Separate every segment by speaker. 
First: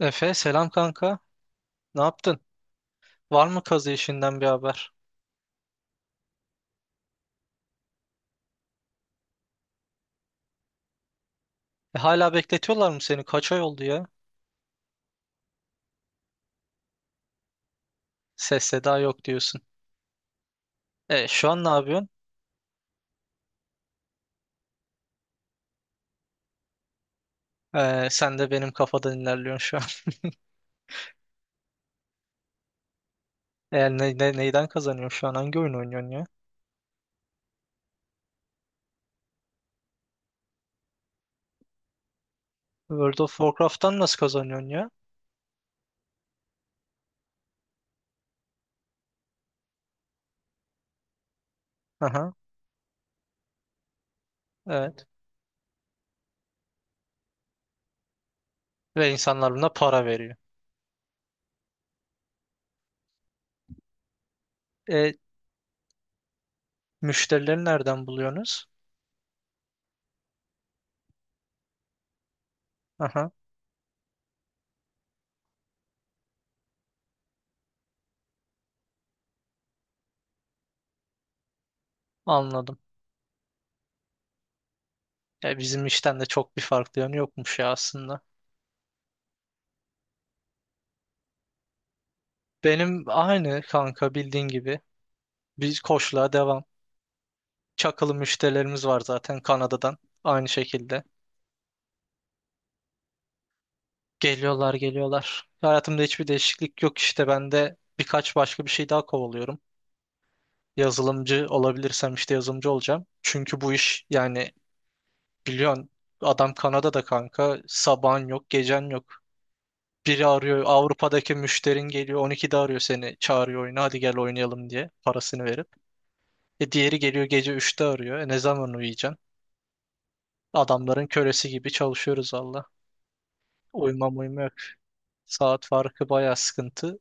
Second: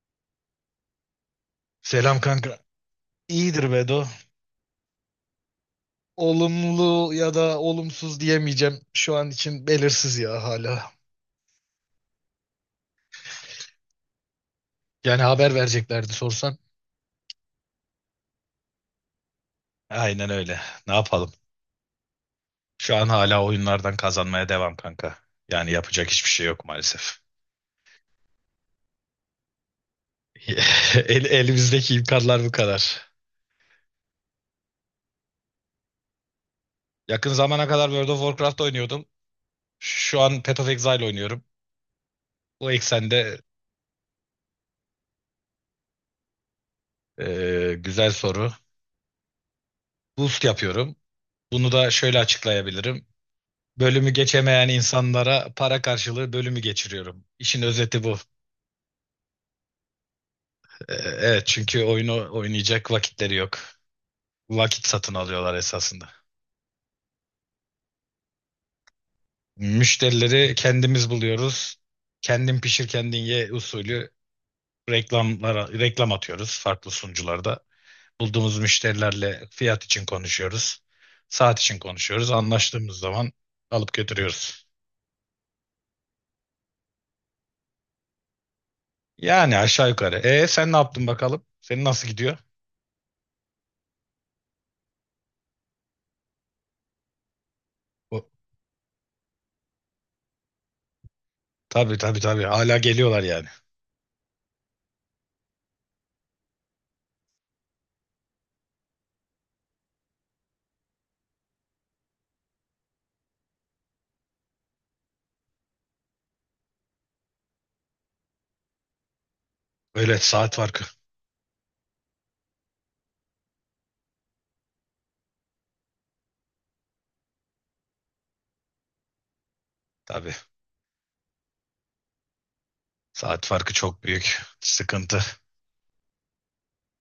Speaker 1: Efe selam kanka. Ne
Speaker 2: Selam
Speaker 1: yaptın?
Speaker 2: kanka.
Speaker 1: Var mı
Speaker 2: İyidir
Speaker 1: kazı
Speaker 2: Bedo.
Speaker 1: işinden bir haber?
Speaker 2: Olumlu ya da olumsuz diyemeyeceğim. Şu an için belirsiz ya hala.
Speaker 1: E, hala bekletiyorlar mı seni? Kaç ay oldu ya?
Speaker 2: Yani haber vereceklerdi sorsan.
Speaker 1: Ses seda yok diyorsun.
Speaker 2: Aynen öyle. Ne
Speaker 1: E,
Speaker 2: yapalım?
Speaker 1: şu an ne yapıyorsun?
Speaker 2: Şu an hala oyunlardan kazanmaya devam kanka. Yani yapacak hiçbir şey yok maalesef.
Speaker 1: E, sen de benim kafadan ilerliyorsun şu an.
Speaker 2: Elimizdeki imkanlar bu kadar.
Speaker 1: E, neyden kazanıyorsun şu an? Hangi oyun oynuyorsun ya?
Speaker 2: Yakın zamana kadar World of Warcraft oynuyordum. Şu an Path of Exile oynuyorum. Bu
Speaker 1: World of
Speaker 2: eksende.
Speaker 1: Warcraft'tan nasıl kazanıyorsun ya?
Speaker 2: Güzel soru. Boost yapıyorum. Bunu da şöyle
Speaker 1: Aha,
Speaker 2: açıklayabilirim. Bölümü geçemeyen
Speaker 1: evet.
Speaker 2: insanlara para karşılığı bölümü geçiriyorum. İşin özeti bu.
Speaker 1: Ve insanlar buna para veriyor.
Speaker 2: Evet, çünkü oyunu oynayacak vakitleri yok. Vakit satın
Speaker 1: E,
Speaker 2: alıyorlar esasında.
Speaker 1: müşterileri nereden buluyorsunuz?
Speaker 2: Müşterileri kendimiz buluyoruz. Kendin pişir kendin
Speaker 1: Aha,
Speaker 2: ye usulü reklamlara reklam atıyoruz farklı sunucularda. Bulduğumuz müşterilerle fiyat için konuşuyoruz. Saat için konuşuyoruz.
Speaker 1: anladım.
Speaker 2: Anlaştığımız zaman alıp götürüyoruz.
Speaker 1: E, bizim işten de çok bir farklı yanı yokmuş ya aslında.
Speaker 2: Yani aşağı yukarı. E, sen ne yaptın bakalım? Senin nasıl gidiyor?
Speaker 1: Benim aynı kanka bildiğin gibi. Biz koçluğa devam. Çakılı müşterilerimiz var zaten Kanada'dan. Aynı şekilde.
Speaker 2: Tabii, tabii, tabii. Hala geliyorlar yani.
Speaker 1: Geliyorlar geliyorlar. Hayatımda hiçbir değişiklik yok işte ben de birkaç başka bir şey daha kovalıyorum. Yazılımcı olabilirsem işte yazılımcı olacağım. Çünkü bu iş yani biliyorsun adam Kanada'da kanka sabahın yok gecen yok.
Speaker 2: Öyle
Speaker 1: Biri
Speaker 2: saat
Speaker 1: arıyor,
Speaker 2: farkı.
Speaker 1: Avrupa'daki müşterin geliyor 12'de arıyor, seni çağırıyor oyuna, hadi gel oynayalım diye parasını verip. E diğeri geliyor gece üçte arıyor, e ne zaman uyuyacaksın?
Speaker 2: Tabii.
Speaker 1: Adamların kölesi gibi çalışıyoruz valla.
Speaker 2: Saat farkı çok
Speaker 1: Uyumam
Speaker 2: büyük
Speaker 1: uyuma yok.
Speaker 2: sıkıntı.
Speaker 1: Saat farkı bayağı sıkıntı.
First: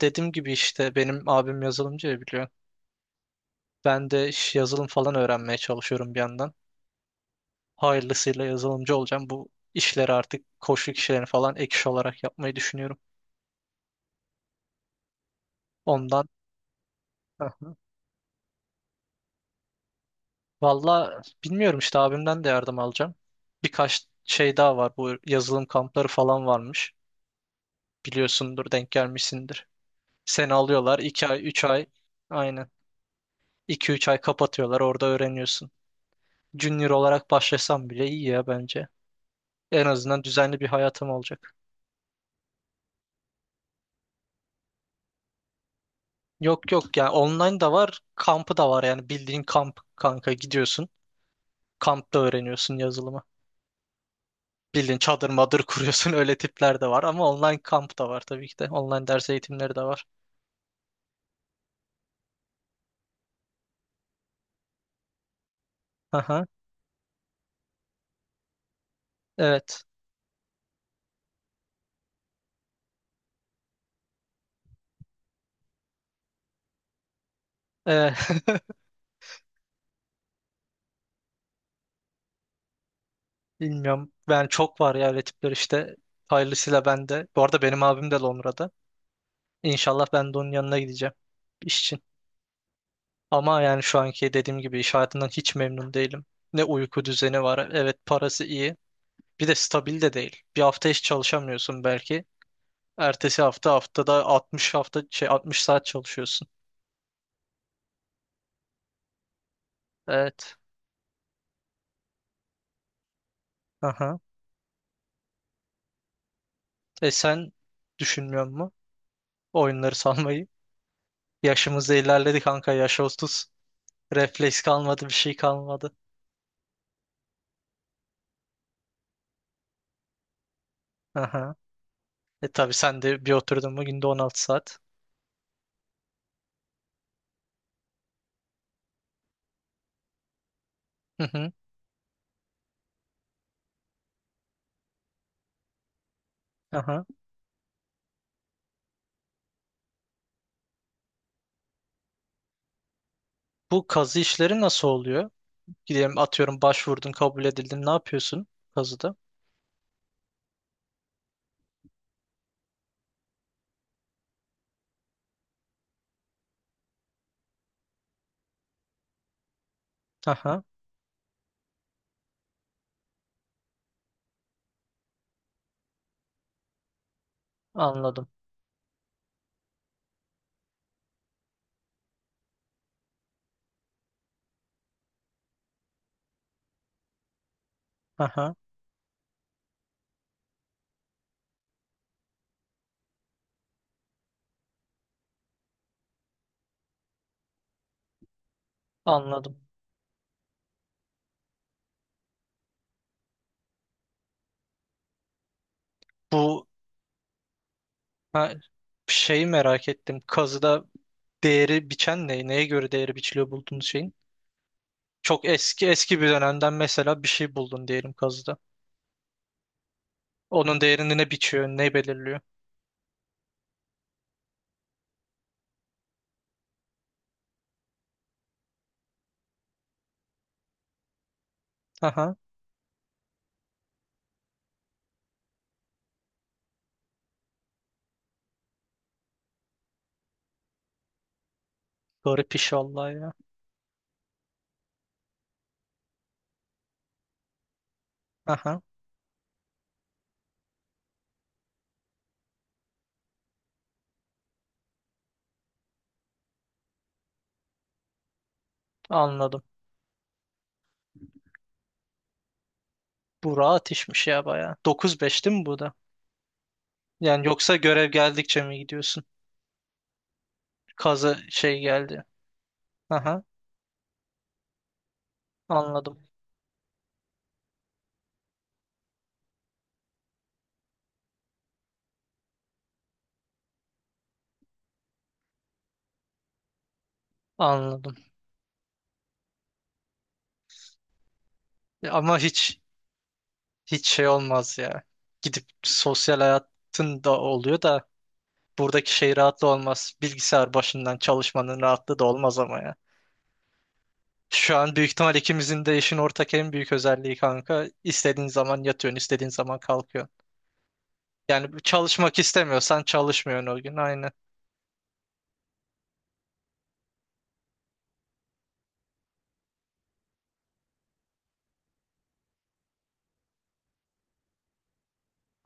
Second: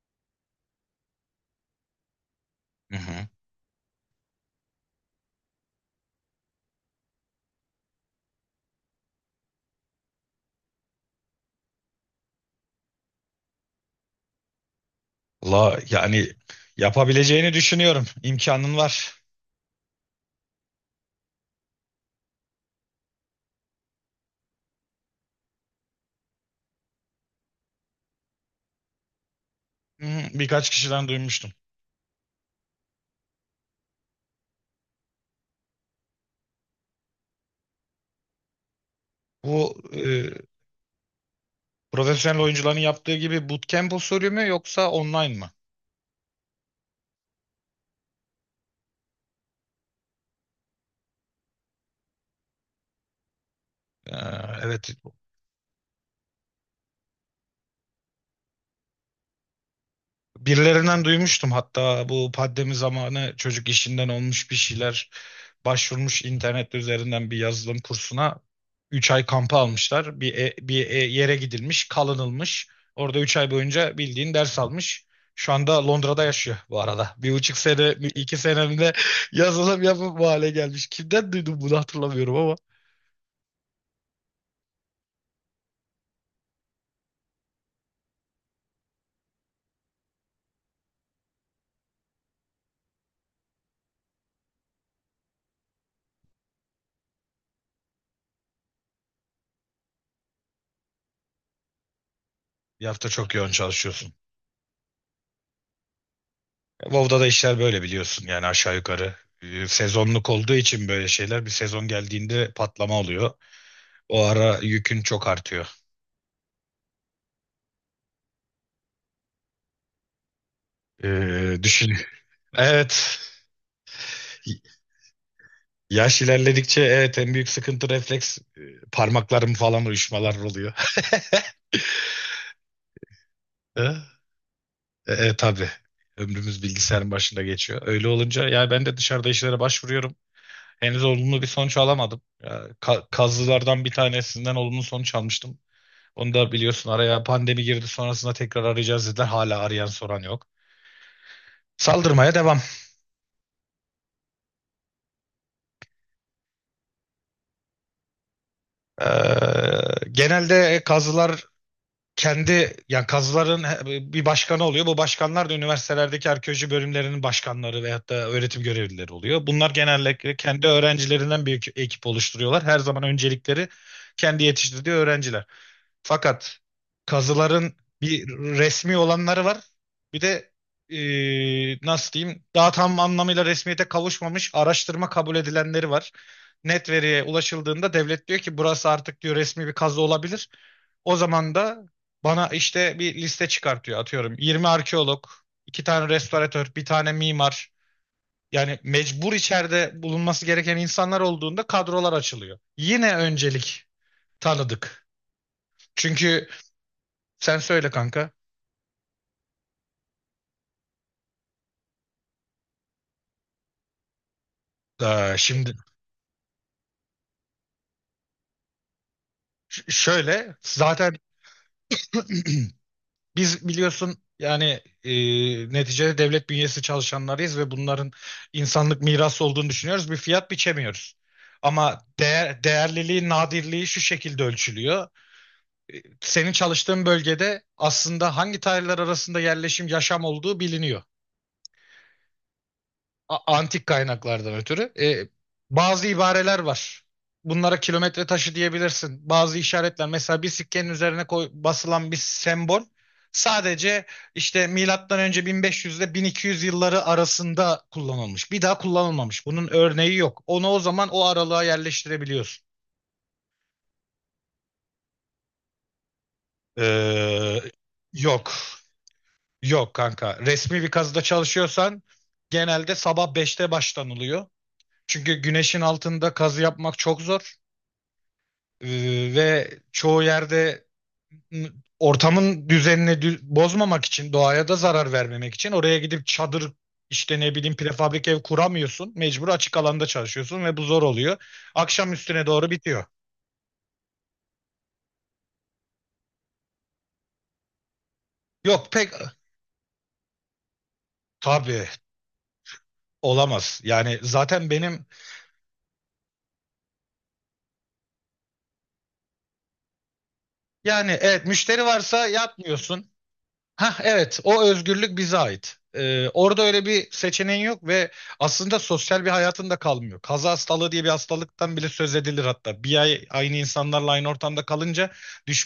Speaker 1: Dediğim gibi işte benim abim yazılımcı ya, biliyor.
Speaker 2: Hı hı.
Speaker 1: Ben de iş yazılım falan öğrenmeye çalışıyorum bir yandan. Hayırlısıyla yazılımcı olacağım. Bu işleri, artık koçluk işlerini falan, ek iş olarak yapmayı düşünüyorum.
Speaker 2: La yani
Speaker 1: Ondan.
Speaker 2: yapabileceğini
Speaker 1: Aha.
Speaker 2: düşünüyorum. İmkanın var.
Speaker 1: Valla bilmiyorum işte, abimden de yardım alacağım. Birkaç şey daha var. Bu yazılım kampları falan varmış. Biliyorsundur, denk gelmişsindir.
Speaker 2: Hı hı.
Speaker 1: Seni
Speaker 2: Birkaç
Speaker 1: alıyorlar
Speaker 2: kişiden
Speaker 1: 2 ay
Speaker 2: duymuştum.
Speaker 1: 3 ay, aynen iki üç ay kapatıyorlar, orada öğreniyorsun. Junior olarak başlasam bile iyi ya bence.
Speaker 2: Bu
Speaker 1: En azından düzenli bir hayatım olacak.
Speaker 2: profesyonel oyuncuların yaptığı gibi bootcamp usulü mü yoksa online mı?
Speaker 1: Yok yok, yani online da var, kampı da var, yani bildiğin kamp kanka, gidiyorsun. Kampta öğreniyorsun yazılımı.
Speaker 2: Ee, evet.
Speaker 1: Bildiğin çadır madır kuruyorsun öyle tipler de var, ama online kamp da var tabii ki de. Online ders eğitimleri de var.
Speaker 2: Birilerinden duymuştum hatta, bu pandemi zamanı çocuk işinden olmuş, bir şeyler başvurmuş
Speaker 1: Aha,
Speaker 2: internet üzerinden bir yazılım kursuna, 3 ay kampı
Speaker 1: evet.
Speaker 2: almışlar. Bir yere gidilmiş, kalınılmış. Orada 3 ay boyunca bildiğin ders almış. Şu anda Londra'da yaşıyor bu arada. 1,5 sene, iki
Speaker 1: Ee,
Speaker 2: senemde yazılım yapıp bu hale gelmiş. Kimden duydum bunu hatırlamıyorum ama.
Speaker 1: bilmiyorum. Ben, çok var ya öyle tipler işte. Hayırlısıyla ben de. Bu arada benim abim de Londra'da. İnşallah ben de onun yanına gideceğim iş için. Ama yani şu anki dediğim gibi, iş hayatından hiç memnun değilim. Ne uyku düzeni var. Evet, parası iyi. Bir de stabil de değil. Bir hafta hiç çalışamıyorsun belki.
Speaker 2: Bir hafta çok
Speaker 1: Ertesi
Speaker 2: yoğun
Speaker 1: hafta,
Speaker 2: çalışıyorsun.
Speaker 1: haftada 60 hafta şey 60 saat çalışıyorsun.
Speaker 2: WoW'da da işler böyle biliyorsun yani, aşağı yukarı. Sezonluk olduğu
Speaker 1: Evet.
Speaker 2: için böyle şeyler, bir sezon geldiğinde patlama oluyor.
Speaker 1: Aha.
Speaker 2: O ara yükün çok artıyor.
Speaker 1: E sen düşünmüyor musun oyunları salmayı?
Speaker 2: Düşün.
Speaker 1: Yaşımızda ilerledi kanka. Yaş
Speaker 2: Evet.
Speaker 1: 30. Refleks kalmadı, bir şey kalmadı.
Speaker 2: Yaş ilerledikçe evet en büyük sıkıntı refleks, parmaklarım falan uyuşmalar oluyor.
Speaker 1: Aha. E tabii, sen de bir oturdun mu
Speaker 2: E,
Speaker 1: günde 16 saat.
Speaker 2: tabii. Ömrümüz bilgisayarın başında geçiyor. Öyle olunca ya, ben de dışarıda işlere başvuruyorum. Henüz
Speaker 1: Hı
Speaker 2: olumlu bir
Speaker 1: hı.
Speaker 2: sonuç alamadım. Ya, kazılardan bir tanesinden olumlu sonuç almıştım. Onu da biliyorsun,
Speaker 1: Aha.
Speaker 2: araya pandemi girdi, sonrasında tekrar arayacağız dediler. Hala arayan soran yok. Saldırmaya devam.
Speaker 1: Bu kazı işleri nasıl oluyor? Gidelim, atıyorum başvurdun, kabul edildin, ne yapıyorsun kazıda?
Speaker 2: Ee, Genelde kazılar kendi yani kazıların bir başkanı oluyor. Bu başkanlar da üniversitelerdeki arkeoloji bölümlerinin başkanları veyahut da öğretim görevlileri oluyor. Bunlar genellikle
Speaker 1: Aha,
Speaker 2: kendi öğrencilerinden bir ekip oluşturuyorlar. Her zaman öncelikleri kendi yetiştirdiği öğrenciler. Fakat kazıların bir
Speaker 1: anladım.
Speaker 2: resmi olanları var. Bir de nasıl diyeyim, daha tam anlamıyla resmiyete kavuşmamış araştırma kabul edilenleri var. Net veriye ulaşıldığında devlet diyor
Speaker 1: Aha,
Speaker 2: ki burası artık diyor resmi bir kazı olabilir. O zaman da bana işte bir liste çıkartıyor atıyorum. 20 arkeolog, 2 tane restoratör, bir tane mimar. Yani mecbur
Speaker 1: anladım.
Speaker 2: içeride bulunması gereken insanlar olduğunda kadrolar açılıyor. Yine öncelik tanıdık. Çünkü
Speaker 1: Bu,
Speaker 2: sen söyle kanka.
Speaker 1: ha, şeyi merak ettim. Kazıda değeri biçen ne? Neye göre değeri biçiliyor bulduğunuz şeyin? Çok
Speaker 2: Şimdi
Speaker 1: eski eski bir dönemden mesela bir şey buldun diyelim kazıda.
Speaker 2: şöyle,
Speaker 1: Onun
Speaker 2: zaten
Speaker 1: değerini ne biçiyor? Ne belirliyor?
Speaker 2: biz biliyorsun yani, e, neticede devlet bünyesi çalışanlarıyız ve bunların insanlık mirası olduğunu düşünüyoruz. Bir fiyat biçemiyoruz. Ama
Speaker 1: Aha,
Speaker 2: değer, değerliliği, nadirliği şu şekilde ölçülüyor. E, Senin çalıştığın bölgede aslında hangi tarihler arasında yerleşim, yaşam olduğu biliniyor.
Speaker 1: garip iş vallahi ya.
Speaker 2: Antik kaynaklardan ötürü, bazı ibareler var. Bunlara kilometre taşı
Speaker 1: Aha,
Speaker 2: diyebilirsin. Bazı işaretler, mesela bir sikkenin üzerine koy, basılan bir sembol sadece işte milattan önce 1500 ile 1200 yılları arasında kullanılmış. Bir daha kullanılmamış.
Speaker 1: anladım.
Speaker 2: Bunun örneği yok. Onu o zaman o aralığa yerleştirebiliyorsun.
Speaker 1: Bu rahat işmiş ya bayağı. 9-5 değil mi bu da? Yani
Speaker 2: Ee,
Speaker 1: yoksa görev
Speaker 2: Yok.
Speaker 1: geldikçe mi gidiyorsun?
Speaker 2: Yok kanka. Resmi bir kazıda
Speaker 1: Kazı şey
Speaker 2: çalışıyorsan
Speaker 1: geldi.
Speaker 2: genelde sabah
Speaker 1: Aha,
Speaker 2: 5'te başlanılıyor. Çünkü güneşin
Speaker 1: anladım.
Speaker 2: altında kazı yapmak çok zor. Ee, Ve çoğu yerde, m, ortamın düzenini bozmamak için, doğaya da zarar vermemek için oraya gidip çadır, işte ne bileyim,
Speaker 1: Anladım.
Speaker 2: prefabrik ev kuramıyorsun. Mecbur açık alanda çalışıyorsun ve bu zor oluyor.
Speaker 1: Ya
Speaker 2: Akşam
Speaker 1: ama
Speaker 2: üstüne doğru
Speaker 1: hiç
Speaker 2: bitiyor.
Speaker 1: şey olmaz ya. Gidip sosyal hayatın da oluyor da,
Speaker 2: Yok, pek
Speaker 1: buradaki şey rahatlı olmaz. Bilgisayar başından çalışmanın
Speaker 2: tabii
Speaker 1: rahatlığı da olmaz ama ya.
Speaker 2: olamaz. Yani zaten
Speaker 1: Şu an
Speaker 2: benim,
Speaker 1: büyük ihtimal ikimizin de işin ortak en büyük özelliği kanka. İstediğin zaman yatıyorsun, istediğin zaman kalkıyorsun.
Speaker 2: yani evet,
Speaker 1: Yani
Speaker 2: müşteri varsa
Speaker 1: çalışmak istemiyorsan
Speaker 2: yapmıyorsun.
Speaker 1: çalışmıyorsun o
Speaker 2: Ha,
Speaker 1: gün, aynı.
Speaker 2: evet, o özgürlük bize ait. Orada öyle bir seçeneğin yok ve aslında sosyal bir hayatın da kalmıyor. Kaza hastalığı diye bir hastalıktan bile söz edilir hatta. Bir ay aynı insanlarla aynı ortamda kalınca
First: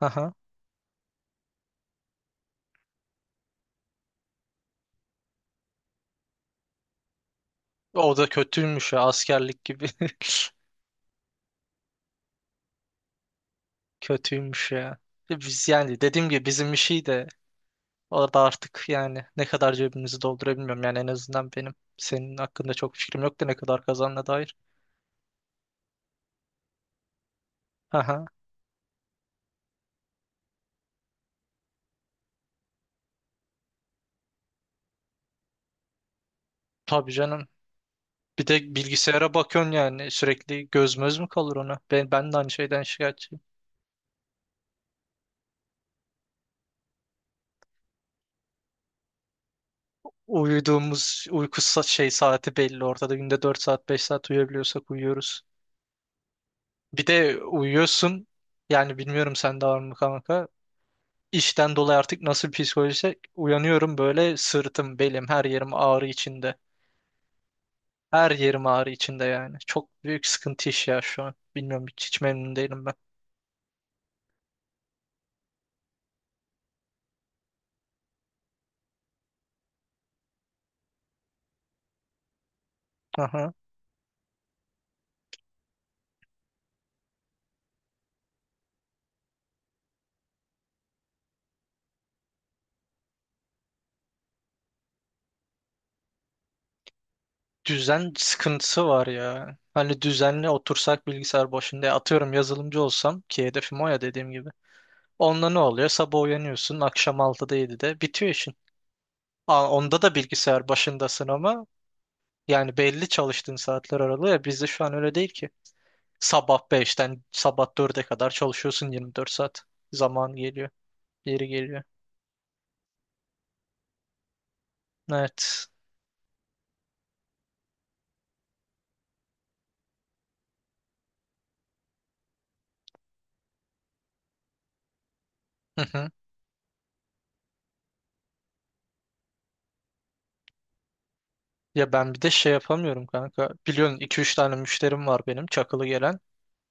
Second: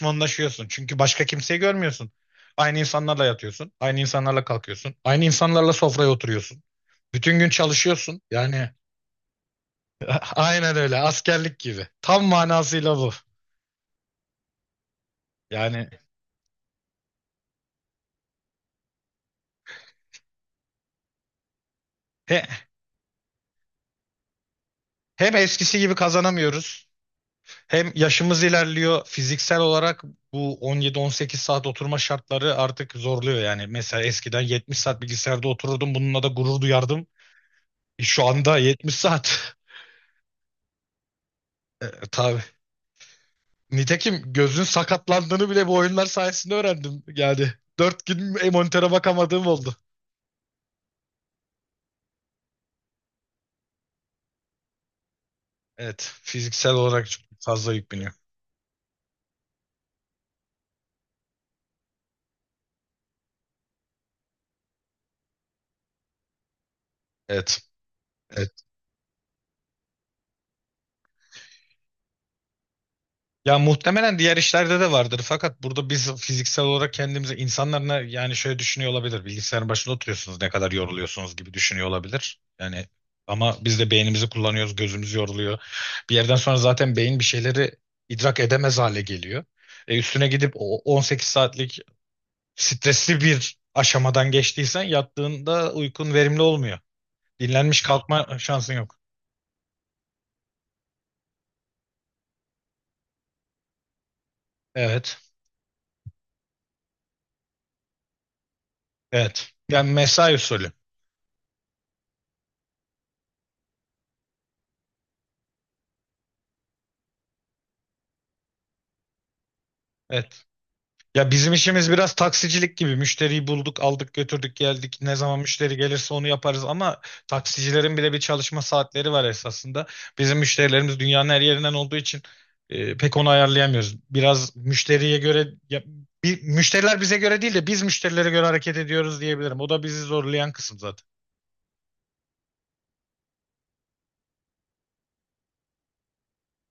Speaker 1: Aha.
Speaker 2: Çünkü başka kimseyi görmüyorsun. Aynı insanlarla yatıyorsun, aynı insanlarla kalkıyorsun, aynı insanlarla sofraya oturuyorsun. Bütün gün
Speaker 1: O
Speaker 2: çalışıyorsun.
Speaker 1: da
Speaker 2: Yani
Speaker 1: kötüymüş ya, askerlik gibi.
Speaker 2: aynen öyle, askerlik gibi. Tam manasıyla bu.
Speaker 1: Kötüymüş ya. Biz
Speaker 2: Yani
Speaker 1: yani dediğim gibi bizim işi de, orada artık yani ne kadar cebimizi doldurabilmiyorum. Yani en azından benim senin
Speaker 2: he-
Speaker 1: hakkında çok fikrim yok da, ne kadar kazandığına dair.
Speaker 2: hem eskisi gibi kazanamıyoruz. Hem
Speaker 1: Aha.
Speaker 2: yaşımız ilerliyor, fiziksel olarak bu 17-18 saat oturma şartları artık zorluyor yani. Mesela eskiden 70 saat bilgisayarda otururdum, bununla da gurur duyardım.
Speaker 1: Tabii canım.
Speaker 2: Şu
Speaker 1: Bir
Speaker 2: anda
Speaker 1: de
Speaker 2: 70
Speaker 1: bilgisayara
Speaker 2: saat.
Speaker 1: bakıyorsun yani sürekli, göz möz mü kalır ona?
Speaker 2: E,
Speaker 1: Ben de
Speaker 2: tabii.
Speaker 1: aynı şeyden şikayetçiyim.
Speaker 2: Nitekim gözün sakatlandığını bile bu oyunlar sayesinde öğrendim. Yani dört gün monitöre bakamadığım oldu.
Speaker 1: Uyuduğumuz uyku şey saati belli ortada. Günde 4 saat 5 saat uyuyabiliyorsak uyuyoruz.
Speaker 2: Evet, fiziksel
Speaker 1: Bir
Speaker 2: olarak çok
Speaker 1: de
Speaker 2: fazla yük biniyor.
Speaker 1: uyuyorsun, yani bilmiyorum sen de var mı kanka. İşten dolayı artık nasıl bir psikolojiyse, uyanıyorum böyle sırtım, belim, her yerim ağrı içinde.
Speaker 2: Evet.
Speaker 1: Her yerim ağrı içinde yani. Çok büyük sıkıntı iş ya şu an. Bilmiyorum, hiç memnun değilim ben.
Speaker 2: Ya, muhtemelen diğer işlerde de vardır. Fakat burada biz fiziksel olarak kendimize insanlar yani şöyle düşünüyor olabilir. Bilgisayarın başında oturuyorsunuz, ne kadar yoruluyorsunuz gibi düşünüyor olabilir. Yani
Speaker 1: Aha.
Speaker 2: ama biz de beynimizi kullanıyoruz, gözümüz yoruluyor. Bir yerden sonra zaten beyin bir şeyleri idrak edemez hale geliyor. E, üstüne gidip o 18 saatlik stresli bir aşamadan geçtiysen yattığında uykun verimli olmuyor. Dinlenmiş
Speaker 1: Düzen
Speaker 2: kalkma şansın
Speaker 1: sıkıntısı
Speaker 2: yok.
Speaker 1: var ya. Hani düzenli otursak bilgisayar başında, atıyorum yazılımcı olsam, ki hedefim o ya dediğim gibi.
Speaker 2: Evet.
Speaker 1: Onda ne oluyor? Sabah uyanıyorsun, akşam 6'da 7'de bitiyor işin.
Speaker 2: Evet.
Speaker 1: Aa,
Speaker 2: Yani
Speaker 1: onda da
Speaker 2: mesai
Speaker 1: bilgisayar
Speaker 2: usulü.
Speaker 1: başındasın ama yani belli çalıştığın saatler aralığı, ya bizde şu an öyle değil ki. Sabah beşten sabah 4'e kadar çalışıyorsun, 24 saat. Zaman
Speaker 2: Evet.
Speaker 1: geliyor.
Speaker 2: Ya,
Speaker 1: Geri
Speaker 2: bizim
Speaker 1: geliyor.
Speaker 2: işimiz biraz taksicilik gibi. Müşteriyi bulduk, aldık, götürdük, geldik. Ne zaman
Speaker 1: Evet.
Speaker 2: müşteri gelirse onu yaparız ama taksicilerin bile bir çalışma saatleri var esasında. Bizim müşterilerimiz dünyanın her yerinden olduğu için pek onu ayarlayamıyoruz. Biraz müşteriye göre ya, müşteriler bize göre değil de biz müşterilere göre hareket ediyoruz diyebilirim. O da bizi zorlayan kısım zaten.
Speaker 1: Ya ben bir de şey yapamıyorum kanka. Biliyorsun iki üç tane müşterim var benim, çakılı gelen.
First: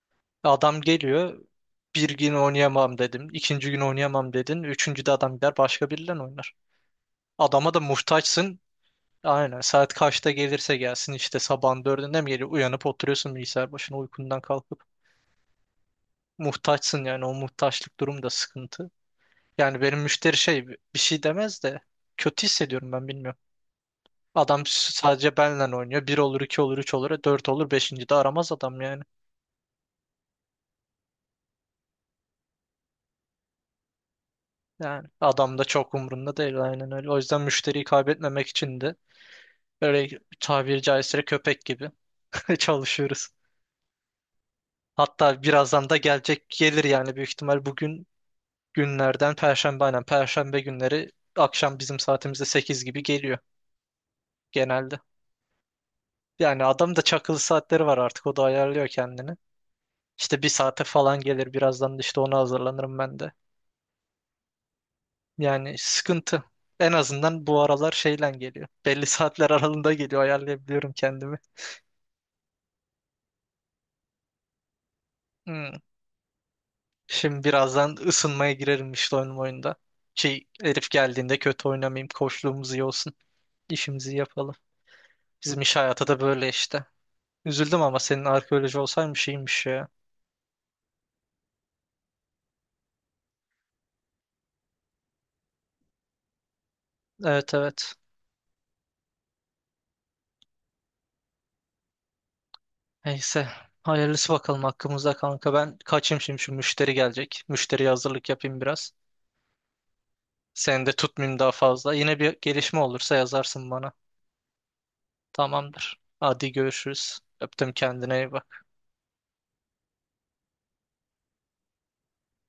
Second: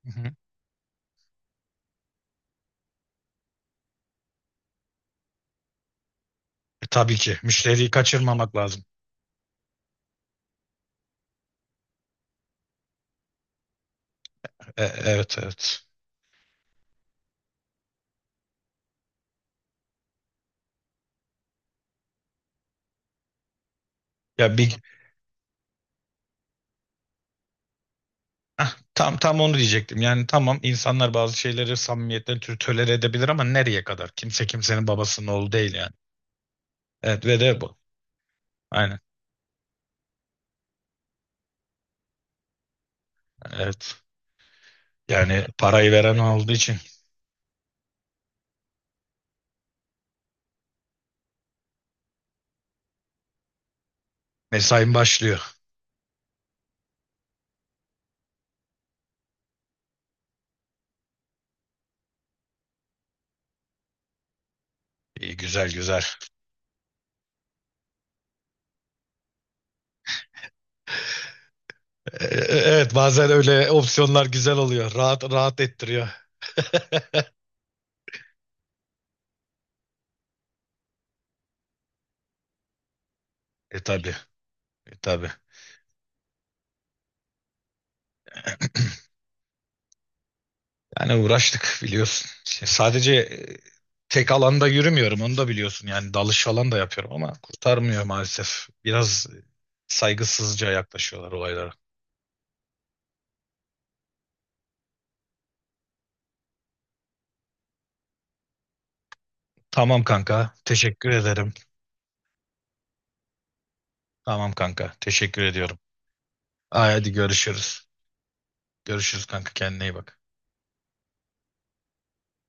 Speaker 2: Hı hı.
Speaker 1: Adam geliyor. Bir gün oynayamam dedim, ikinci gün oynayamam dedin, üçüncü de adam gider başka biriyle oynar.
Speaker 2: Tabii ki
Speaker 1: Adama da
Speaker 2: müşteriyi kaçırmamak
Speaker 1: muhtaçsın.
Speaker 2: lazım.
Speaker 1: Aynen, saat kaçta gelirse gelsin, işte sabahın dördünde mi geliyor? Uyanıp oturuyorsun bilgisayar başına, uykundan kalkıp.
Speaker 2: Evet, evet.
Speaker 1: Muhtaçsın yani, o muhtaçlık durum da sıkıntı. Yani benim müşteri şey bir şey demez de, kötü hissediyorum ben bilmiyorum.
Speaker 2: Ya
Speaker 1: Adam
Speaker 2: bir
Speaker 1: sadece benle oynuyor. Bir olur, iki olur, üç olur, dört olur, beşinci de aramaz adam yani.
Speaker 2: Tam tam onu diyecektim. Yani tamam, insanlar bazı şeyleri, samimiyetleri tölere edebilir ama nereye kadar? Kimse kimsenin
Speaker 1: Yani
Speaker 2: babasının oğlu
Speaker 1: adam da
Speaker 2: değil yani.
Speaker 1: çok umrunda değil, aynen öyle. O
Speaker 2: Evet, ve
Speaker 1: yüzden
Speaker 2: de bu.
Speaker 1: müşteriyi kaybetmemek için de
Speaker 2: Aynen.
Speaker 1: böyle tabiri caizse köpek gibi çalışıyoruz.
Speaker 2: Evet.
Speaker 1: Hatta
Speaker 2: Yani
Speaker 1: birazdan
Speaker 2: parayı
Speaker 1: da
Speaker 2: veren
Speaker 1: gelecek,
Speaker 2: olduğu için
Speaker 1: gelir yani büyük ihtimal bugün, günlerden Perşembe, aynen Perşembe günleri akşam bizim saatimizde 8 gibi geliyor
Speaker 2: mesain
Speaker 1: genelde.
Speaker 2: başlıyor.
Speaker 1: Yani adam da çakılı saatleri var artık, o da ayarlıyor kendini. İşte bir saate falan gelir birazdan, da işte ona hazırlanırım ben de.
Speaker 2: İyi, güzel
Speaker 1: Yani
Speaker 2: güzel.
Speaker 1: sıkıntı. En azından bu aralar şeyle geliyor. Belli saatler aralığında geliyor, ayarlayabiliyorum kendimi.
Speaker 2: Ee, evet, bazen öyle opsiyonlar güzel oluyor. Rahat rahat
Speaker 1: Hmm.
Speaker 2: ettiriyor.
Speaker 1: Şimdi birazdan ısınmaya girerim işte oyun oyunda. Şey, herif geldiğinde kötü oynamayayım. Koçluğumuz iyi olsun.
Speaker 2: Tabii.
Speaker 1: İşimizi yapalım.
Speaker 2: Tabii.
Speaker 1: Bizim iş hayatı da böyle işte. Üzüldüm ama senin arkeoloji olsaymış iyiymiş ya.
Speaker 2: Yani uğraştık biliyorsun. İşte sadece, tek alanda yürümüyorum, onu da biliyorsun. Yani dalış falan da yapıyorum ama
Speaker 1: Evet, evet.
Speaker 2: kurtarmıyor maalesef. Biraz saygısızca yaklaşıyorlar olaylara.
Speaker 1: Neyse. Hayırlısı bakalım hakkımızda kanka. Ben kaçayım şimdi, şu müşteri gelecek. Müşteriye hazırlık yapayım biraz.
Speaker 2: Tamam kanka,
Speaker 1: Seni de
Speaker 2: teşekkür
Speaker 1: tutmayayım daha
Speaker 2: ederim.
Speaker 1: fazla. Yine bir gelişme olursa yazarsın bana.
Speaker 2: Tamam kanka, teşekkür ediyorum.
Speaker 1: Tamamdır. Hadi
Speaker 2: Ay, hadi
Speaker 1: görüşürüz. Öptüm,
Speaker 2: görüşürüz.
Speaker 1: kendine iyi bak.
Speaker 2: Görüşürüz kanka, kendine iyi bak.